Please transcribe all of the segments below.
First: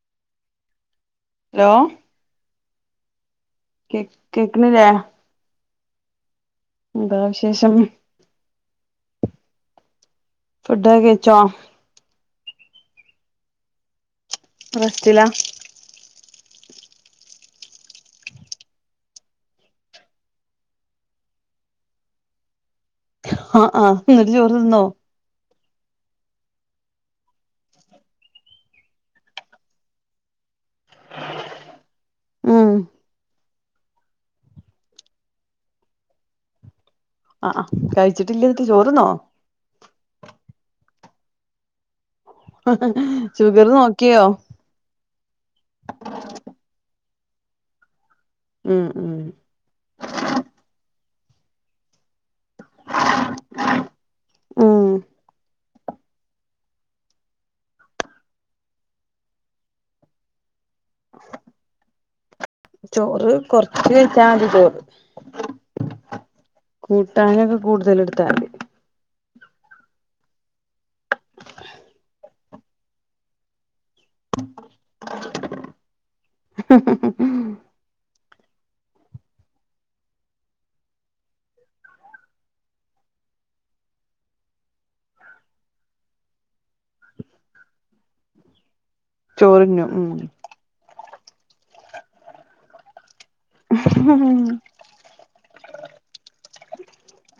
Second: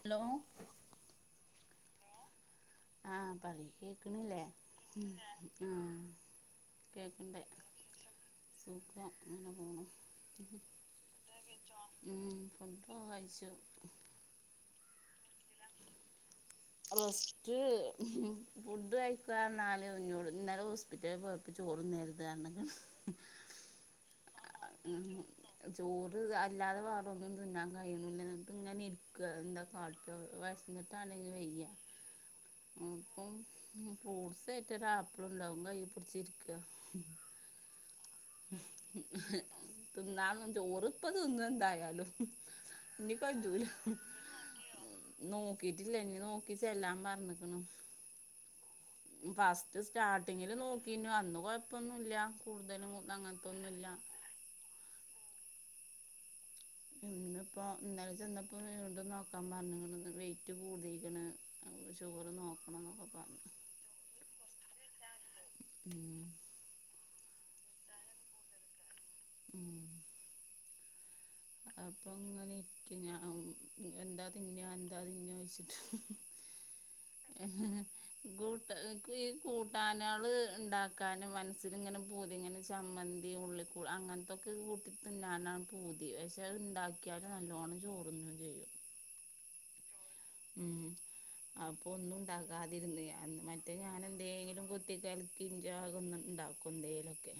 Hello hello ആഹ പറയ് കേ കേക്ക്ണില്ലേ കേക്കണില്ലേ ആഹ എന്താ കേൾക്കിണ്ട്. വിശേഷം സുഖം അങ്ങനെ പോണു. ഫുഡ് ഒക്കെ കഴിച്ചോ മ് ഫുഡൊക്കെ കഴിച്ചോ ഇപ്പം റെസ്റ്റിലാ റസ്റ്റ്‌ ഫുഡ് കഴിക്കാന്നാൽ ഇന്നലെ ഹോസ്പിറ്റലിൽ പോയിന്നു ഇപ്പൊ ചോറും ആഹ് ആഹ് എന്നിട്ട് ചോറ് തിന്നോ [unintelligible] ചോറ് ദ് അല്ലാതെ വാറൊന്നും തിന്നാൻ കയ്യുന്നില്ല. എന്നിട്ട് ഇങ്ങനെ ഇരിക്കാ. എന്താ കാട്ടാ? വെ ഇന്നിട്ട് ആണേങ്കിൽ വെയ്യ. ഉം ഉം ഫ്രൂട്ട്സായിട്ട് ഒരു ആപ്പിള് ഉണ്ടാവും ഇമ്മ അയിൽ പിടിച്ചിരിക്ക ആഹ ആഹ കഴിച്ചിട്ടില്ല എന്നിട്ട് ചോർന്നോ [inaudible] തിന്നാൻ ഒന്നും ചോർ ഇപ്പ തിന്നും എന്തായാലും. എനികജ്ജൂല ഷുഗർ നോക്കിയോ നോകീറ്റ്ല്ല ഇനി നോക്കി ചെല്ലാം പറഞ്ഞ്ക്ക്ണ് ഉം ഉം ഫസ്റ്റ് സ്റ്റാർട്ടിങ്ങില് നോക്കീനു അന്ന് കൊഴപ്പൊന്നും ഇല്ല കൂടുതലും അങ്ങൻത്തൊന്നുല്ലാ ഏഹ് ഇന്ന്പ്പൊ ഇന്നലെ ചെന്നപ്പോ വീണ്ടും നോക്കാൻ പറഞ്ഞ്ക്ക്ണ്ന്ന് വെയിറ്റ് കൂടി ക്കണ്‌ അവൊ ഷുഗറ് നോക്കണംന്നൊക്കെ ചോറ് പറഞ്ഞ്ക്ക്ണ് കൊറച്ച് കഴിച്ചാ മതി ചോറ് [unintelligible] ഉം കൂട്ടാനൊക്കെ കൂടുതല്ഇട്ത്താതി ഉം അപ്പൊ ഇങ്ങനെ ഇരിക്ക്യ ഞാൻ എന്താ തിന്നാ എന്താ തിന്നാ ഓയ്ച്ച്ട്ട് ഗൂട്ട് ഇക്ക് ഈ കൂട്ടാനാള് ഇണ്ടാക്കാന് മനസ്സ് സ്സ്ല്ങ്ങനെ പൂതി ഇങ്ങനെ ചമ്മന്തി ഉള്ളിക്കൂ അങ്ങൻത്തൊക്കെ കൂട്ടി തിന്നാനാണ് പൂ തി പക്ഷെ അയ് ഇണ്ടാക്കിയാലും നല്ലോണം ചോറുന്നും ചെയ്യും ചോറിന്നും ഉം ഉം അപ്പൊ ഒന്നുണ്ടാക്കാതിര്ന്ന് എന്ന് മറ്റേഹ് ഞാനെന്തേലും കു ത്തി കലക്കി ഇഞ്ചാകൊന്ന്ണ്ടാക്കും എന്തേലൊക്കെ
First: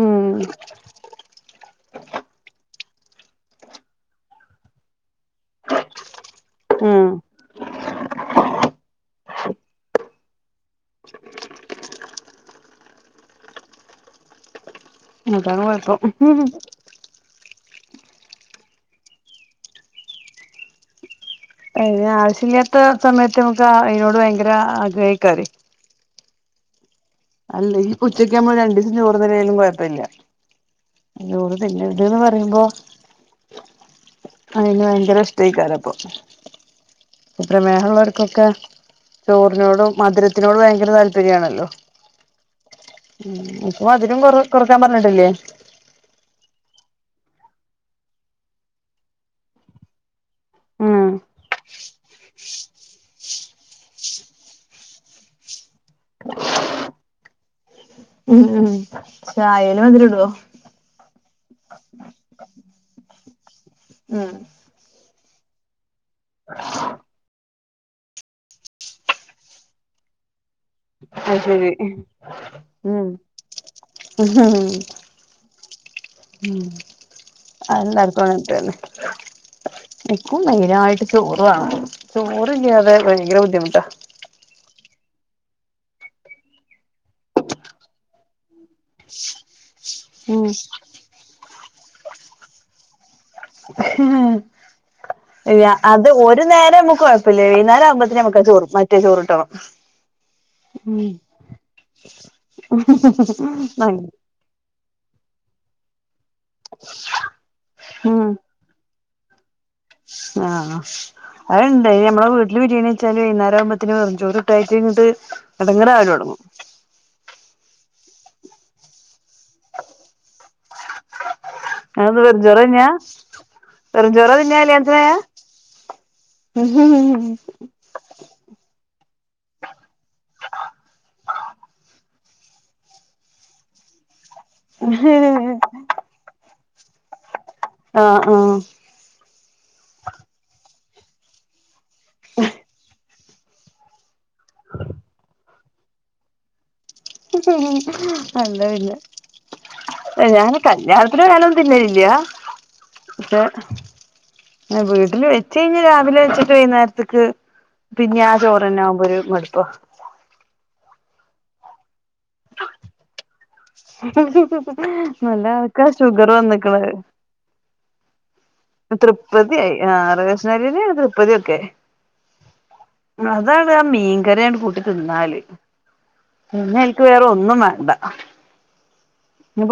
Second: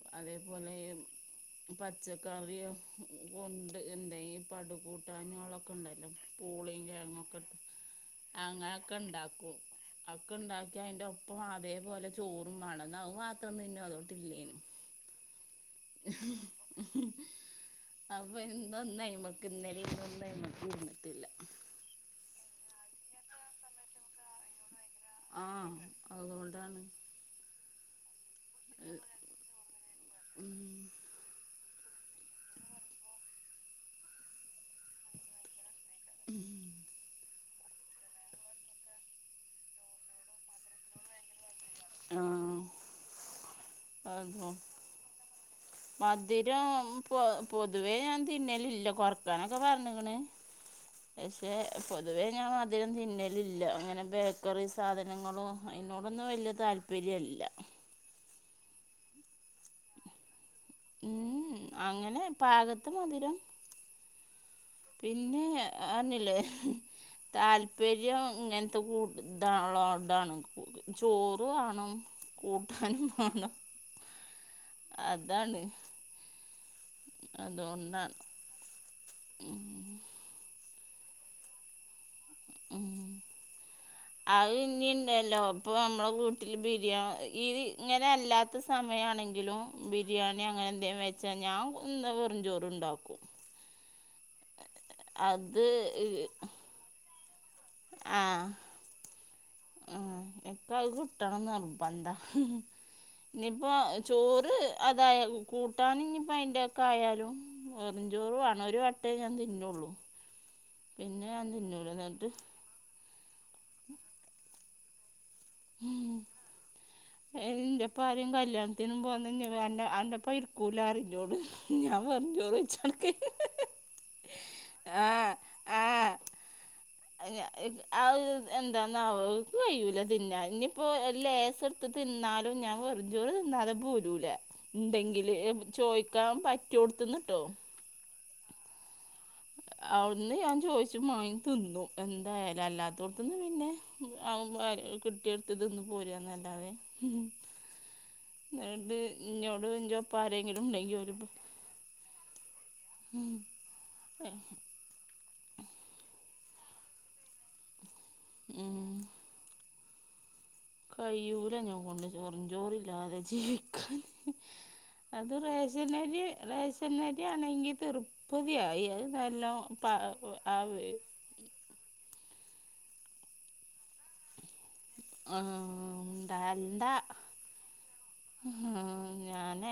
ഉം അതേപോലെയിം പച്ചക്കറിയും കൊണ്ട് എന്തേയും പടുകൂട്ടാനാളോ ക്കൊണ്ടല്ലോ പൂളീം ഉം കേഴ്‌ങ്ങൊക്കെ ഇട്ട് അങ്ങനെയൊക്കെ ഇണ്ടാക്കും അഹൊക്കെ ഇണ്ടാക്കിയ അയിന്റെ ഒപ്പം അതേപോലെ ചോറും വേണം ന്നാ അത് മാത്രം തിൻനോ അതൊട്ടില്ലേനും അതാണ് കൊ അപ്പൊ ഇന്നൊന്ന് അയ്‌മക്ക് ഇന്നലിം ഇന്നൊന്നും അയ്മക്ക് ഇര്ന്നിട്ട്ല്ല അയിന് ആവശ്യയില്ലാത്ത സമയത്ത് നമുക്ക് അയിനോട് ഭയങ്കര ആഗ്രഹി ആഹ് അതോണ്ടാണ് അല്ലെങ്കി പ്പൊ ഉച്ചക്ക് ഞമ്മൾ രണ്ടീസം ചോറ്ന്നില്ലേലും കൊഴപ്പല്ല്യ ഉം അയ്ഞോറ് തിന്നര്ത് ന്ന് പറീമ്പോ അയ്ന് ഭയങ്കര ഇഷ്ടെയ്ക്കാരപ്പൊ ഉം. പ്പ പ്രമേഹള്ളോര്ക്കൊക്കെ ചോറിനോടും മധുരത്തിനോട് ഭയങ്കര താല്പര്യ ആണല്ലോ ആഹ് ഉം ഇപ്പൊ മധ് രം കൊറ് കൊറക്കാൻ പറഞ്ഞിട്ടില്ലേ മധ് രം പൊ പൊതുവേ ഞാൻ തിന്നലില്ല കൊറക്കാനൊക്കെ പറഞ്ഞ്ക്ക്ണ് ഉം പശ്ശെ പൊതുവെ ഞാൻ മധുരം തിന്നലില്ല അങ്ങനെ ബേക്കറി സാധനങ്ങളും അയ്നോടൊന്നും വല്യെ താല്പര്യ അല്ല ഉം ചായേല് മധുരം ഇടോ ഉഹും അങ്ങനെ പാകത്ത് മധിരം ഉം പിന്നേ എഹ് അറിഞ്ഞില്ലേ താൽ പ്പര്യം ഇങ്ങൻത്തെ കൂട് ഇതാള്ളോടാ ണ് കു അത് ചോറു ശരി വാണം കൂട്ടാനും ഉം വാണം അതാണ് ഉം അഹ് അതുകൊണ്ടാണ് എല്ലാർക്കും അങ്ങൻതന്നെ ഇക്കും മെയിനായിട്ട് ചോറ് വാണം. ചോറില്ല്യാതെ ഉം ഭയങ്കര ബുദ്ധിമുട്ടാ അത് ഇനിയ്ണ്ടല്ലോ പ്പൊ നമ്മുടെ വീട്ടില് ബിരിയാ ത് ഇങ്ങനെ അല്ലാ ത്ത സമയാണെങ്കിലും ബിരിയാണി അങ്ങനെ എന്തേലും വെച്ചാ ഞാൻ ഒന്ന് വെറും ചോറ്ണ്ടാക്കും അത് യാ അത് ഒരു നേരം അമ്മക്ക് കൊഴ്‌ പിള്ളര് വൈകുന്നേരം ആവുമ്പത്തേന് നമുക്ക് ആഹ് ചോറ് മറ്റേ ചോറ് കിട്ടണം. ഉം [unintelligible] കിട്ടണന്ന് നിർബന്ധവാ. ഇനിയിപ്പൊ ചോറ് അതായത് കൂട്ടാന് ഇനിപ്പോ അതിൻ്റെയൊക്കെ ആയാലും വെറും ഉം ചോറും. ഇന്ന് ഒരു വട്ടവേ ഞാൻ തിന്നുയുള്ളൂ. ആഹ് അത് എന്തേലും നമ്മടെ എന്നിട്ട് വീട്ടിക്ക്. ഇന്ന് ബിരിയാണി വെച്ചാലും വൈകുന്നേരാകുമ്പത്തേക്കും വെറും ചോറ് ഇട്ട് കഴിഞ്ഞിട്ട് ഇങ്ങട്ട് ഇടങ്ങാറ് ആവാല് തുടങ്ങും. എന്ത്യ ഇപ്പൊ ആരെയും കല്യാണത്തിനും പോകുന്നെങ്കിൽ വേണ്ട എന്റെ ഒപ്പം. കുലാരം ചോറും ഞാൻ അതെന്താ വെറും ചോറ് വെറുംചോറ് വെച്ച് തിന്നാ കൊടുക്കും. വെറുംചോറാ തിന്നാ കല്യാണത്തിനായ ആഹ് ആഹ് അതിന് ഇങ്ങ്. അത് എന്താന്ന് ആവോ എനിക്ക് കഴിയൂല തിന്നാൻ, ഇനിയിപ്പോ ലേശം എടുത്തിട്ട്. തിന്നാലും ഞാൻ വെറും ചോറ് തിന്നാലും പോരുല്ല. ഉണ്ടെങ്കിൽ ചോദിക്കാൻ പറ്റിയോടുത്തുന്നുട്ടോ. ആഹ് ആഹ് അവിടുന്ന് ഞാൻ ചോദിച്ചു മാങ്ങി തിന്നും, എന്തായാലും അല്ലാത്തോടുത്തുന്ന പിന്നെ. അവന്മാര് കിട്ടിയെടുത്ത് തിന്ന് പോരുവന്നല്ലാതെ. ഉം അല്ല എന്നത് അത് ഇന്നോടും എന്റെ ഒപ്പം ആരെങ്കിലും ഉണ്ടെങ്കിൽ അവര് ഇപ്പൊ. ഇതിൽ ഇല്ല, പക്ഷെ. ആഹ് വീട്ടില് വെച്ച് കഴിഞ്ഞാൽ രാവിലെ വെച്ചിട്ട് വൈകുന്നേരത്തേക്ക് പിന്നെ ആഹ് ചോറ് തന്നെ ഉം ആവുമ്പോ ഒരു മടുപ്പ്. പോ കഴിയൂല്ല എന്നെ കൊണ്ട് വെറും ചോറില്ലാതെ ജീവിക്കാൻ. നല്ല ആൾക്കാ ഷുഗർ വന്നിരിക്കേണ്. ഇവിടെ ആണെങ്കിൽ തൃപ്പതിയായി, അത് നല്ലോ പാ ആഹ് ആഹ്. പൊതിയൊക്കെ അതാണ് മീൻ ശർക്കര കൂട്ടി തിന്നാല് പിന്നെ എനിക്ക് വേറെ ഒന്നും വേണ്ട. ഉം ഞാനേ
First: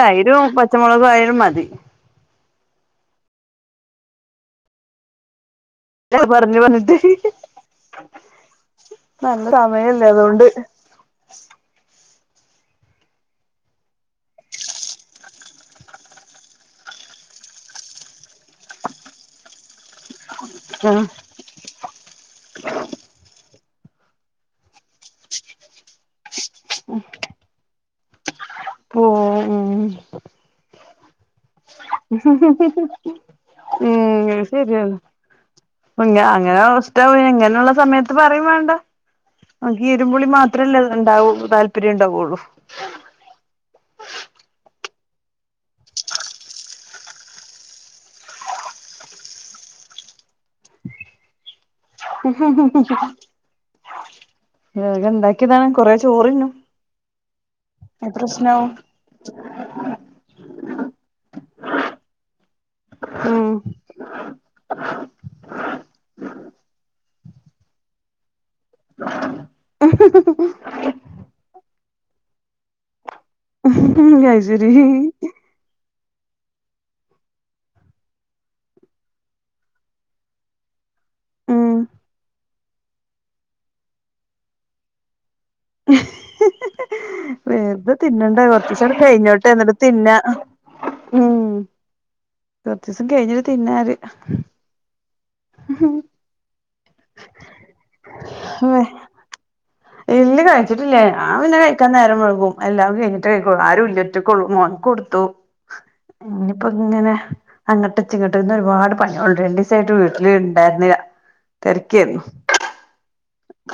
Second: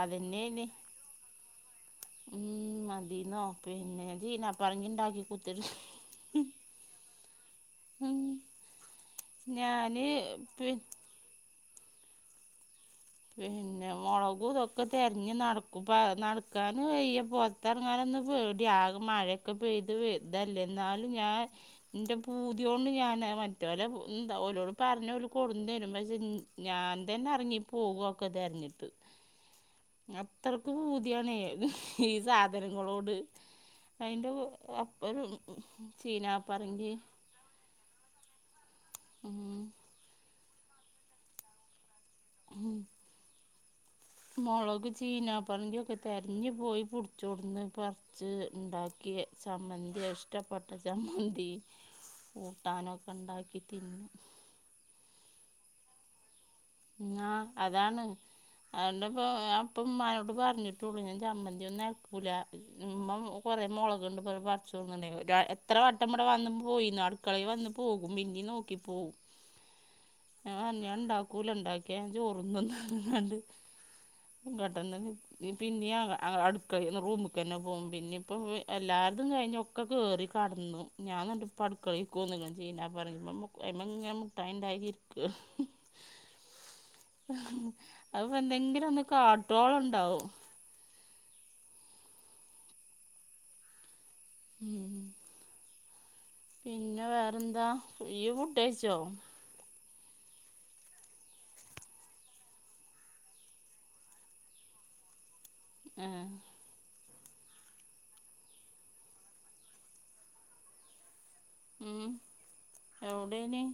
അത് തന്നെ ആയിരുന്നു. മുളക് ആയാലും മതി. ഉം മതിന്നോ, പിന്നെ [unintelligible] കുത്തിയിരിക്കും. പറഞ്ഞു പറഞ്ഞിട്ട് നല്ല ഞാന് സമയല്ലേ അതുകൊണ്ട്. പി പിന്നെ മുളകും ഇതൊക്കെ തിരഞ്ഞ് നടക്കുപ്പോ നടക്കാനായി ഇപ്പൊ. പുറത്തിറങ്ങാനൊന്നും പേടിയാ, ആകെ മഴയൊക്കെ പെയ്ത് ഇതല്ലേ ആ എന്നാലും ഞാൻ. എൻ്റെ പൂതികൊണ്ട് ഞാൻ മറ്റവനെ ഉം ഓലോട് പറഞ്ഞാൽ ഓര് കൊണ്ടോന്ന് തരും പക്ഷെ. ഇത് ഞാൻ തന്നെ ഇറങ്ങി പോകും ഒക്കെ തെരഞ്ഞിട്ട് പോ ഉം ആഹ്. ഇത്രക്ക് പൂതിയാന്നെ ഈ സാധനങ്ങളോട്. അയിന്റെ ഉം അപ്പനും ശരിയാണ് ഒരു ഇങ്ങ ചീനാ അങ്ങനെ പറങ്കി. ഇഷ്ടാവ ഇങ്ങനെയുള്ള ഉം നിനക്ക് ഇരുമ്പപുളി മാത്രമല്ലേ ഉണ്ടാവു താല്പര്യം ഉണ്ടാവയുള്ളൂ. ഉം മുളക് ചീനാ പറങ്കിയൊക്കെ തിരഞ്ഞു പോയി പിടിച്ചോടന്ന് ഇപ്പൊ. ഇജ്ജ് ഉണ്ടാക്കിയ ചമ്മന്തി ഇഷ്ടപ്പെട്ട ചമ്മന്തി. കൂട്ടാനൊക്കെ ഉണ്ടാക്കി തിന്ന്. വേഗം ഉണ്ടാക്കിയതാണേ, കുറേ ചോറ് തിന്നാം. ആഹ് അതാണ് അന്റെ ഒപ്പം. ഇപ്പം ഉമ്മാനോട് പറഞ്ഞിട്ടുള്ളൂ ഞാൻ ചമ്മന്തി ഒന്നും അരക്കൂല, ഉമ്മ കുറെ മുളക്. അതുകൊണ്ട് കൊറെ വന്നായിരുന്നു ഗാ എത്രവട്ടം ഇവിടെ വന്നും പോയിരുന്നു അടുക്കളയിൽ വന്നു പോകും പിന്നെ നോ നോക്കി പോവും, ഞാൻ ഇനി ഉണ്ടാക്കൂല ഉണ്ടാക്കിയ ചോറും തിന്നോണ്ട്. ഉം അയ്ശരി ഇങ്ങോട്ട് ഒന്ന്. ഇനി പിന്നെ ആക്കാം ആഹ് അടുക്കളയിൽ നിന്ന് റൂമിക്ക് തന്നെ പോകും, പിന്നെ ഇപ്പം എല്ലായിടത്തും കഴിഞ്ഞു. ഒക്കെ കേറി കിടന്നു, ഞാൻ എന്നിട്ട് ഇപ്പൊ ഉം അടുക്കളക്കിലേക്ക് വന്ന് ഇങ്ങ് ചെയ്യാൻ പറയുമ്പോ [unintelligible] ഇങ്ങനെ. [unintelligible] [unintelligible] വെറുതെ അതിപ്പം തിന്നണ്ട കുറച്ച് എന്തെങ്കിലും ദിവസം ഒന്ന് കൂടി കഴിഞ്ഞോട്ട് എന്നിട്ട് കാട്ടോളം തിന്ന ഉണ്ടാവും ഉം കൊറച്ച് ദിവസം കഴിഞ്ഞിട്ട് തിന്നാര് ഉം [unintelligible] പിന്നെ വേറെന്താ ഇയ്യ് ഫുട്ടഴ്ച്ചോ? ഇല്ല കഴിച്ചിട്ടില്ല ഞാപിന്നെ കഴിക്കാൻ നേരം വൈകും എല്ലാതും കഴിഞ്ഞിട്ടേ കഴിക്കൊള്ളൂ ആരുംല്ല്യ ഒറ്റകൊള്ളൂ മോൻ കൊട്ത്തു ആഹ് കൊങ്ങനെ. അങ്ങോട്ടെത്തി ഇങ്ങട്ട്ന്ന് ഒരുപാട് പണികള്ണ്ട് രണ്ടീസായിട്ട് വീട്ടില് ഇണ്ടായിര്ന്നീല തെരാക്കേര്ന്നു. എവ്ടെയ്ന്?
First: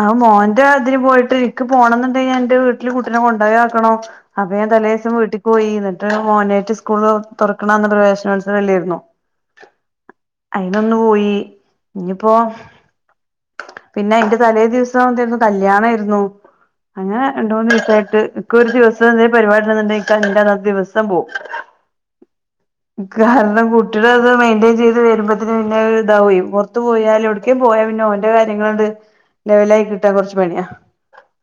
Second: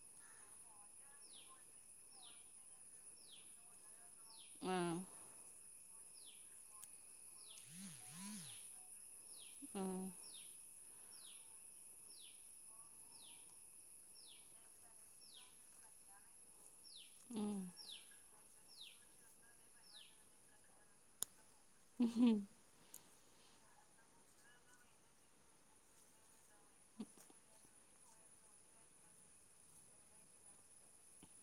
ആഹ് മോന്റെ അതിന് പോയിട്ട് എനിക്ക് പോണംന്ന്ണ്ടെങ്കിഎന്റെ വീട്ടില് കുട്ടീനെ കൊണ്ടേയാക്കണം അപ്പൊ ഞാൻ ആ തലേദിവസം വീട്ടിൽ പോയി എന്നിട്ട് മോനേട്ട് സ്കൂൾ തുറക്കണന്ന് പ്രവേശനൊത്സവം അല്ലേര്ന്നൊ. ഉം അയിനൊന്നു പോയി ഇനിപ്പോ പിന്നെ അയ്ൻ്റെതലേ ദിവസം എന്തേര്ന്നു കല്യാണേര്ന്നു അങ്ങനെ രണ്ട്മൂന്നീസായിട്ട് ഇകൊരു ദിവസം എന്തേലും പരിപാടിണ്ട്ന്ണ്ടെങ്കി അന്നത്തെ ആദിവസം പോകും. [unintelligible] കാരണം കുട്ടികള അത് മെയിന്റെയ്ൻ ചെയ്ത് വരുമ്പോത്ത്ന് പിന്നെ ഇതാവേ. ത്ത് പോയാല് എട്ക്കേംപോയാല് പിന്നെ ഓന്റെ കാര്യങ്ങളാണ്ട് ലെവലായി കിട്ടാൻ കൊർച്ച് പണ്യാ.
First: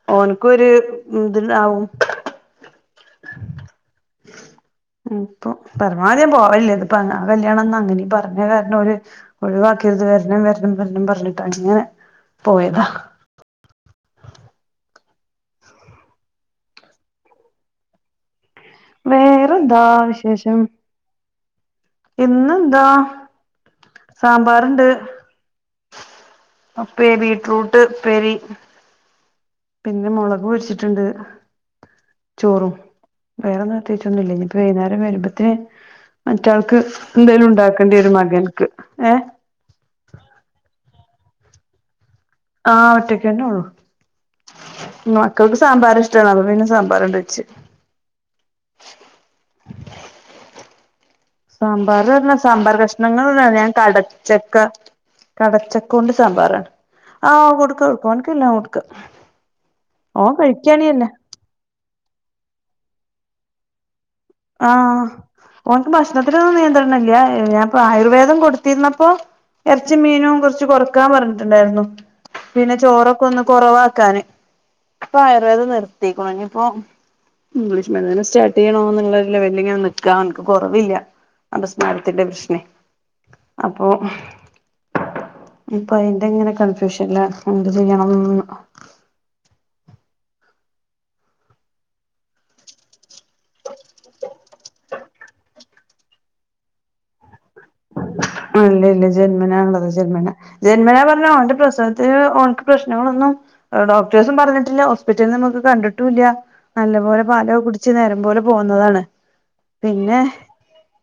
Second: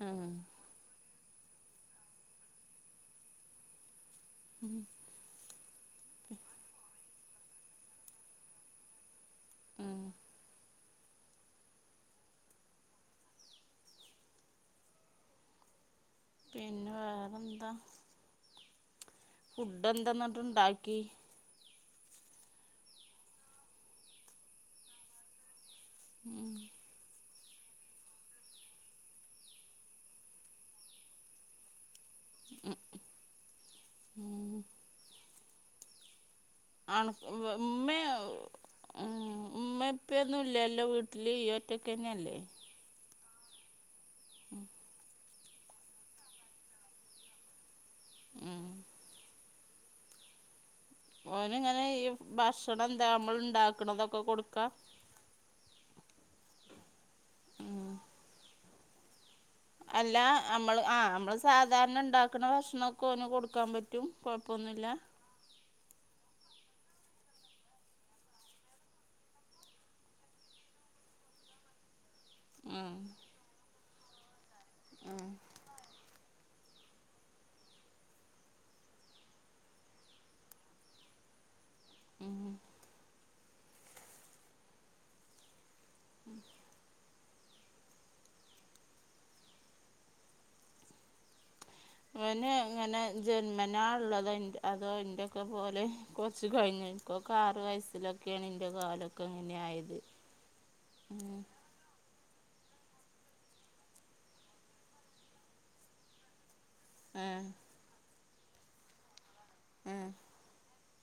ആ ഓൻക്കൊര് ഇത്ണ്ടാവും. ഉം പൊ പരമാവധി ഞാപോവലില്ല ഇത്പ്പൊ അങ്ങ കല്യാണംന്ന് അങ്ങനീം പർഞ്ഞ കാരണം ഓല്. ആ ഒഴിവാക്കര്ത് വര്ണം വര്ണം വര്ണം പറഞ്ഞിട്ടങ്ങനെ പോയതാ. പിന്നെ വേറെന്താ? വേറെന്താ ഫുഡ് എന്താ എന്നിട്ട് വിശേഷം ഇണ്ടാക്കി? ഇന്നെന്താ സാമ്പാറ്ണ്ട്. ഉം ഉപേരി ബീറ്റ്റൂട്ട് ഉപ്പേരി പിന്നെ മൊളക് പൊരാച്ച്ട്ട്ണ്ട് ചോറും വേറൊന്ന് പ്രത്തൈച്ചൊന്നുംല്ല ഉം ഇനിയിപ്പ വൈകേരം വരുമ്പോത്തിന്. മറ്റാൾക്ക് അണക്ക് എന്തേലും ഉമ്മ ഉണ്ടാക്കണ്ടരും മകൻക്ക് ഏഹ്. ഉമ്മ ഉപ്യൊന്നും ഇല്ലല്ലോ വീട്ടല് യ്യ് ഒറ്റക്കന്നെല്ലേ? ആഹ് ഒറ്റക്കന്നൊള്ളു മ ക്കൾക്ക് സാമ്പാറ് ഇഷ്ടാണ് അപ്പ പിന്നെ സാമ്പാറണ്ടെച്ച്. ഉം ഓനിങ്ങനെ ഈ സാമ്പാർപർഞ സാമ്പാർ ഭക്ഷണം എന്താ കഷ്ണങ്ങൾ നമ്മൾ ഞാൻ ഉണ്ടാക്കണതൊക്കെ കടച്ചക്ക. കൊടുക്കാ കടച്ചക്കോണ്ട് സാമ്പാറാണ് ആഹ് ഉം കൊടുക്കും കൊടുക്കും ഓൻക്ക് എല്ലാം കൊടുക്കും. അല്ല നമ്മള് ആഹ് നമ്മള് സാധാരണ ഉണ്ടാക്ക്ണ ഭക്ഷണൊക്കെ ഓന് കൊടുക്കാപറ്റും. ആഹ് ഓൻക്ക് ഭക്ഷണത്തിനൊന്നും നിയന്ത്രണംല്ല്യ ഞാൻപ്പോ ആയുർവേദം കൊടുത്തീര്ന്നപ്പോ. എർച്ചിം മീനും കൊർച്ച് കൊർക്കാൻ പറഞ്ഞിട്ടുണ്ടായിരുന്നു പിന്നെ ഉം ചോറൊക്കെ ഒന്ന് കൊറവാക്കാന്. ഇപ്പൊ ആയുർവേദം നിർത്തിക്ക്ണ്ഞിപ്പോ ഇംഗ്ലീഷ് മരുന്നന്നെസ്റ്റാർട്ട് ചെയ്യണോ ന്നുള്ള നല്ല വല്ലിങ്ങെനെ നിക്കാൻ ഓൻക്ക്കൊറവില്ല. അപസ്മാരത്തിന്റെ ഉം പ്രശ്നേ അപ്പൊ. അപ്പൊ അയ്ന്റെങ്ങനെ കൺഫ്യൂഷൻലാണ് എന്ത് ചെയ്യണംന്ന്. അവന് ഇങ്ങനെ ജന്മനാള്ളത് അതോ എന്റൊക്കെ പോലെ കൊർച്ച്‌ കൊഴിഞ്ഞ്. ക്കെ ആറ് വയ അല്ലല്ല ജന്മനാ ഉള്ളതാ ആയത് ജന്മന ജന്മനാ പറഞ്ഞ ഉം ഓന്റെ പ്രസവ ഓൻക്ക് പ്രശ്നങ്ങളൊന്നും ഡോക്ടേഴ്സും പർഞ്ഞിട്ടില്ല ഹോസ്പിറ്റൽന് നമുക്ക് കണ്ടിട്ടുംല്ല. നല്ലപോലെ ഏ പാലൊകെ കുട്ച്ച് നേരം പോലെ പോന്നതാണ് ഏ പിന്നെ.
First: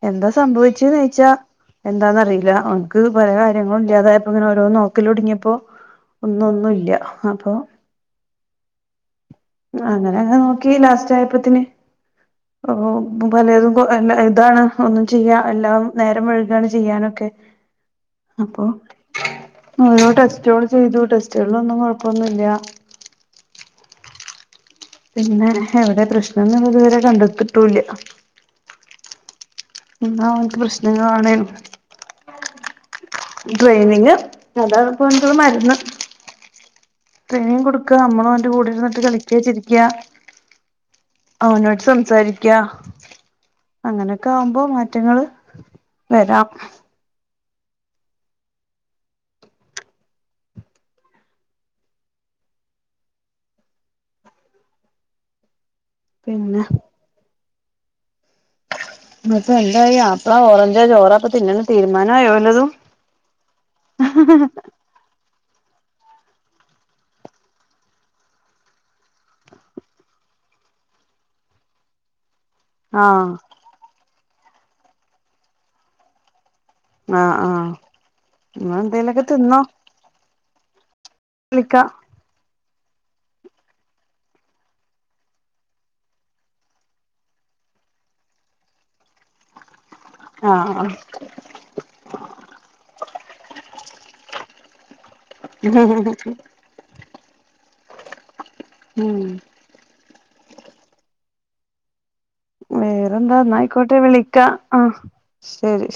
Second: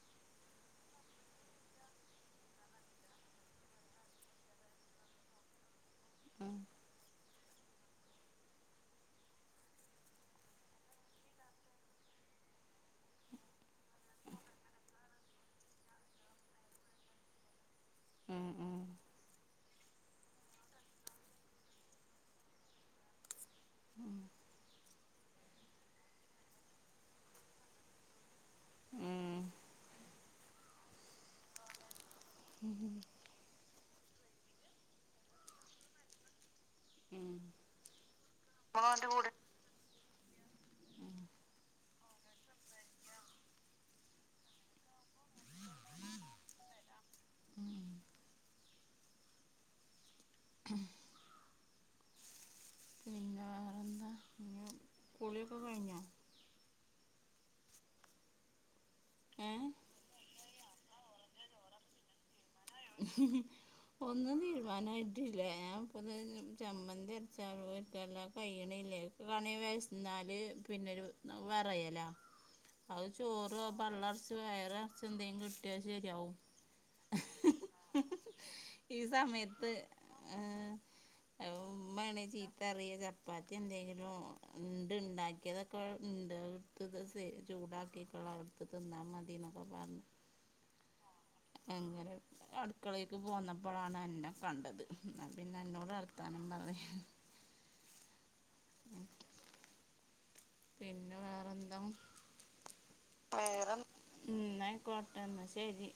എന്താ സംഭവിച്ച്നോയ്ച്ചാ. എന്താന്ന് അറീല്ല ഓൻക്ക് പല കാര്യങ്ങളും ഇല്ലാതായപ്പൊ ഇങ്ങനോരോ നോക്കലൊട്ങ്ങിയപ്പോ. ഉം ഒന്നൊന്നും ഇല്ല്യ അപ്പൊ. അങ്ങനെ അങ്ങെനെനോക്കി ലാസ്റ്റായപ്പത്തിന് ഓ പലതും എല്ല ഇതാണ് ഒന്നും ചെയ്യാ എല്ലാം നേരം വൈകി പണിചെയ്യാനൊക്കെ ഉം അപ്പോ ഉം ഓരോ ടെസ്റ്റുകൾ ചെയ്തു ടെസ്റ്റുകളിൽ ഒന്നും കുഴപ്പൊന്നുല്ല ഉം പിന്നെ എവിടെ പ്രശ്നം എന്ന് ഇതുവരെ കണ്ടെത്തിട്ടൂല്ല ഉം എന്ന അവനക്ക് പ്രശ്നങ്ങളാണു ഉം ട്രെയിനിങ് അതോ ഓന്ക്കുള്ള മരുന്ന് ഉം ട്രെയിനിങ് കൊടുക്ക നമ്മളുന്റെ കൂടെന്നിട്ട് മോന്റെ കളിക്കാച്ചിരിക്ക ഉം അവനോട് സംസാരിക്കാ അങ്ങനെയൊക്കെ ആവുമ്പോ മാറ്റങ്ങൾ വരാം ഉം [unintelligible] പിന്നെ വേറെന്താ കുളിയൊക്കെ കഴിഞ്ഞോ പിന്നെ ഏ ഇന്നിട്ട് എന്തായി ആപ്പിള ഓറഞ്ചാ ചോറാപ്പ തിന്ന്ന് തീരുമാനമായോല്ലതും ഒന്നും തിരു വാനായിട്ടില്ല ഞാൻ ഇപ്പ ചമ്മന്തി [unintelligible] എല്ലാം കഴിയണല്ലേ വണി വിശന്നാല് പിന്നൊരു വെറയല അത് ആഹ് ചോറ് പള്ള നറച്ച് വയറ്നറച്ച് എന്തെങ്കിലും കിട്ടിയാൽ ശരിയാവും ആഹ് ആഹ് എന്തേലൊക്കെ തിന്നോ എഹ് വിളിക്കാം ഉമ്മ [unintelligible] ചെറിയ ചപ്പാത്തി എന്തെങ്കിലും ഇണ്ട് ഇണ്ടാക്കിയതൊക്കെ ഇണ്ട് അത് ചൂടാക്കിക്കള്ള അടുത്ത് തിന്നാൽ മതി എന്നൊക്കെ പറഞ്ഞു ആഹ് ആഹ് എങ്ങനെ അടുക്കളേക്ക് പോന്നപ്പോളാണ് അന്ന കണ്ടത് എന്ന പിന്നെ അന്നോട് ആഹ് വർത്താനും പറയാ ഉം പിന്നെ വേറെന്താ വേറെന്താ ന്നായിക്കോട്ടെ വേറെന്താ വിളിക്കാ ആഹ് ഇന്നയിക്കോട്ടെ ശരി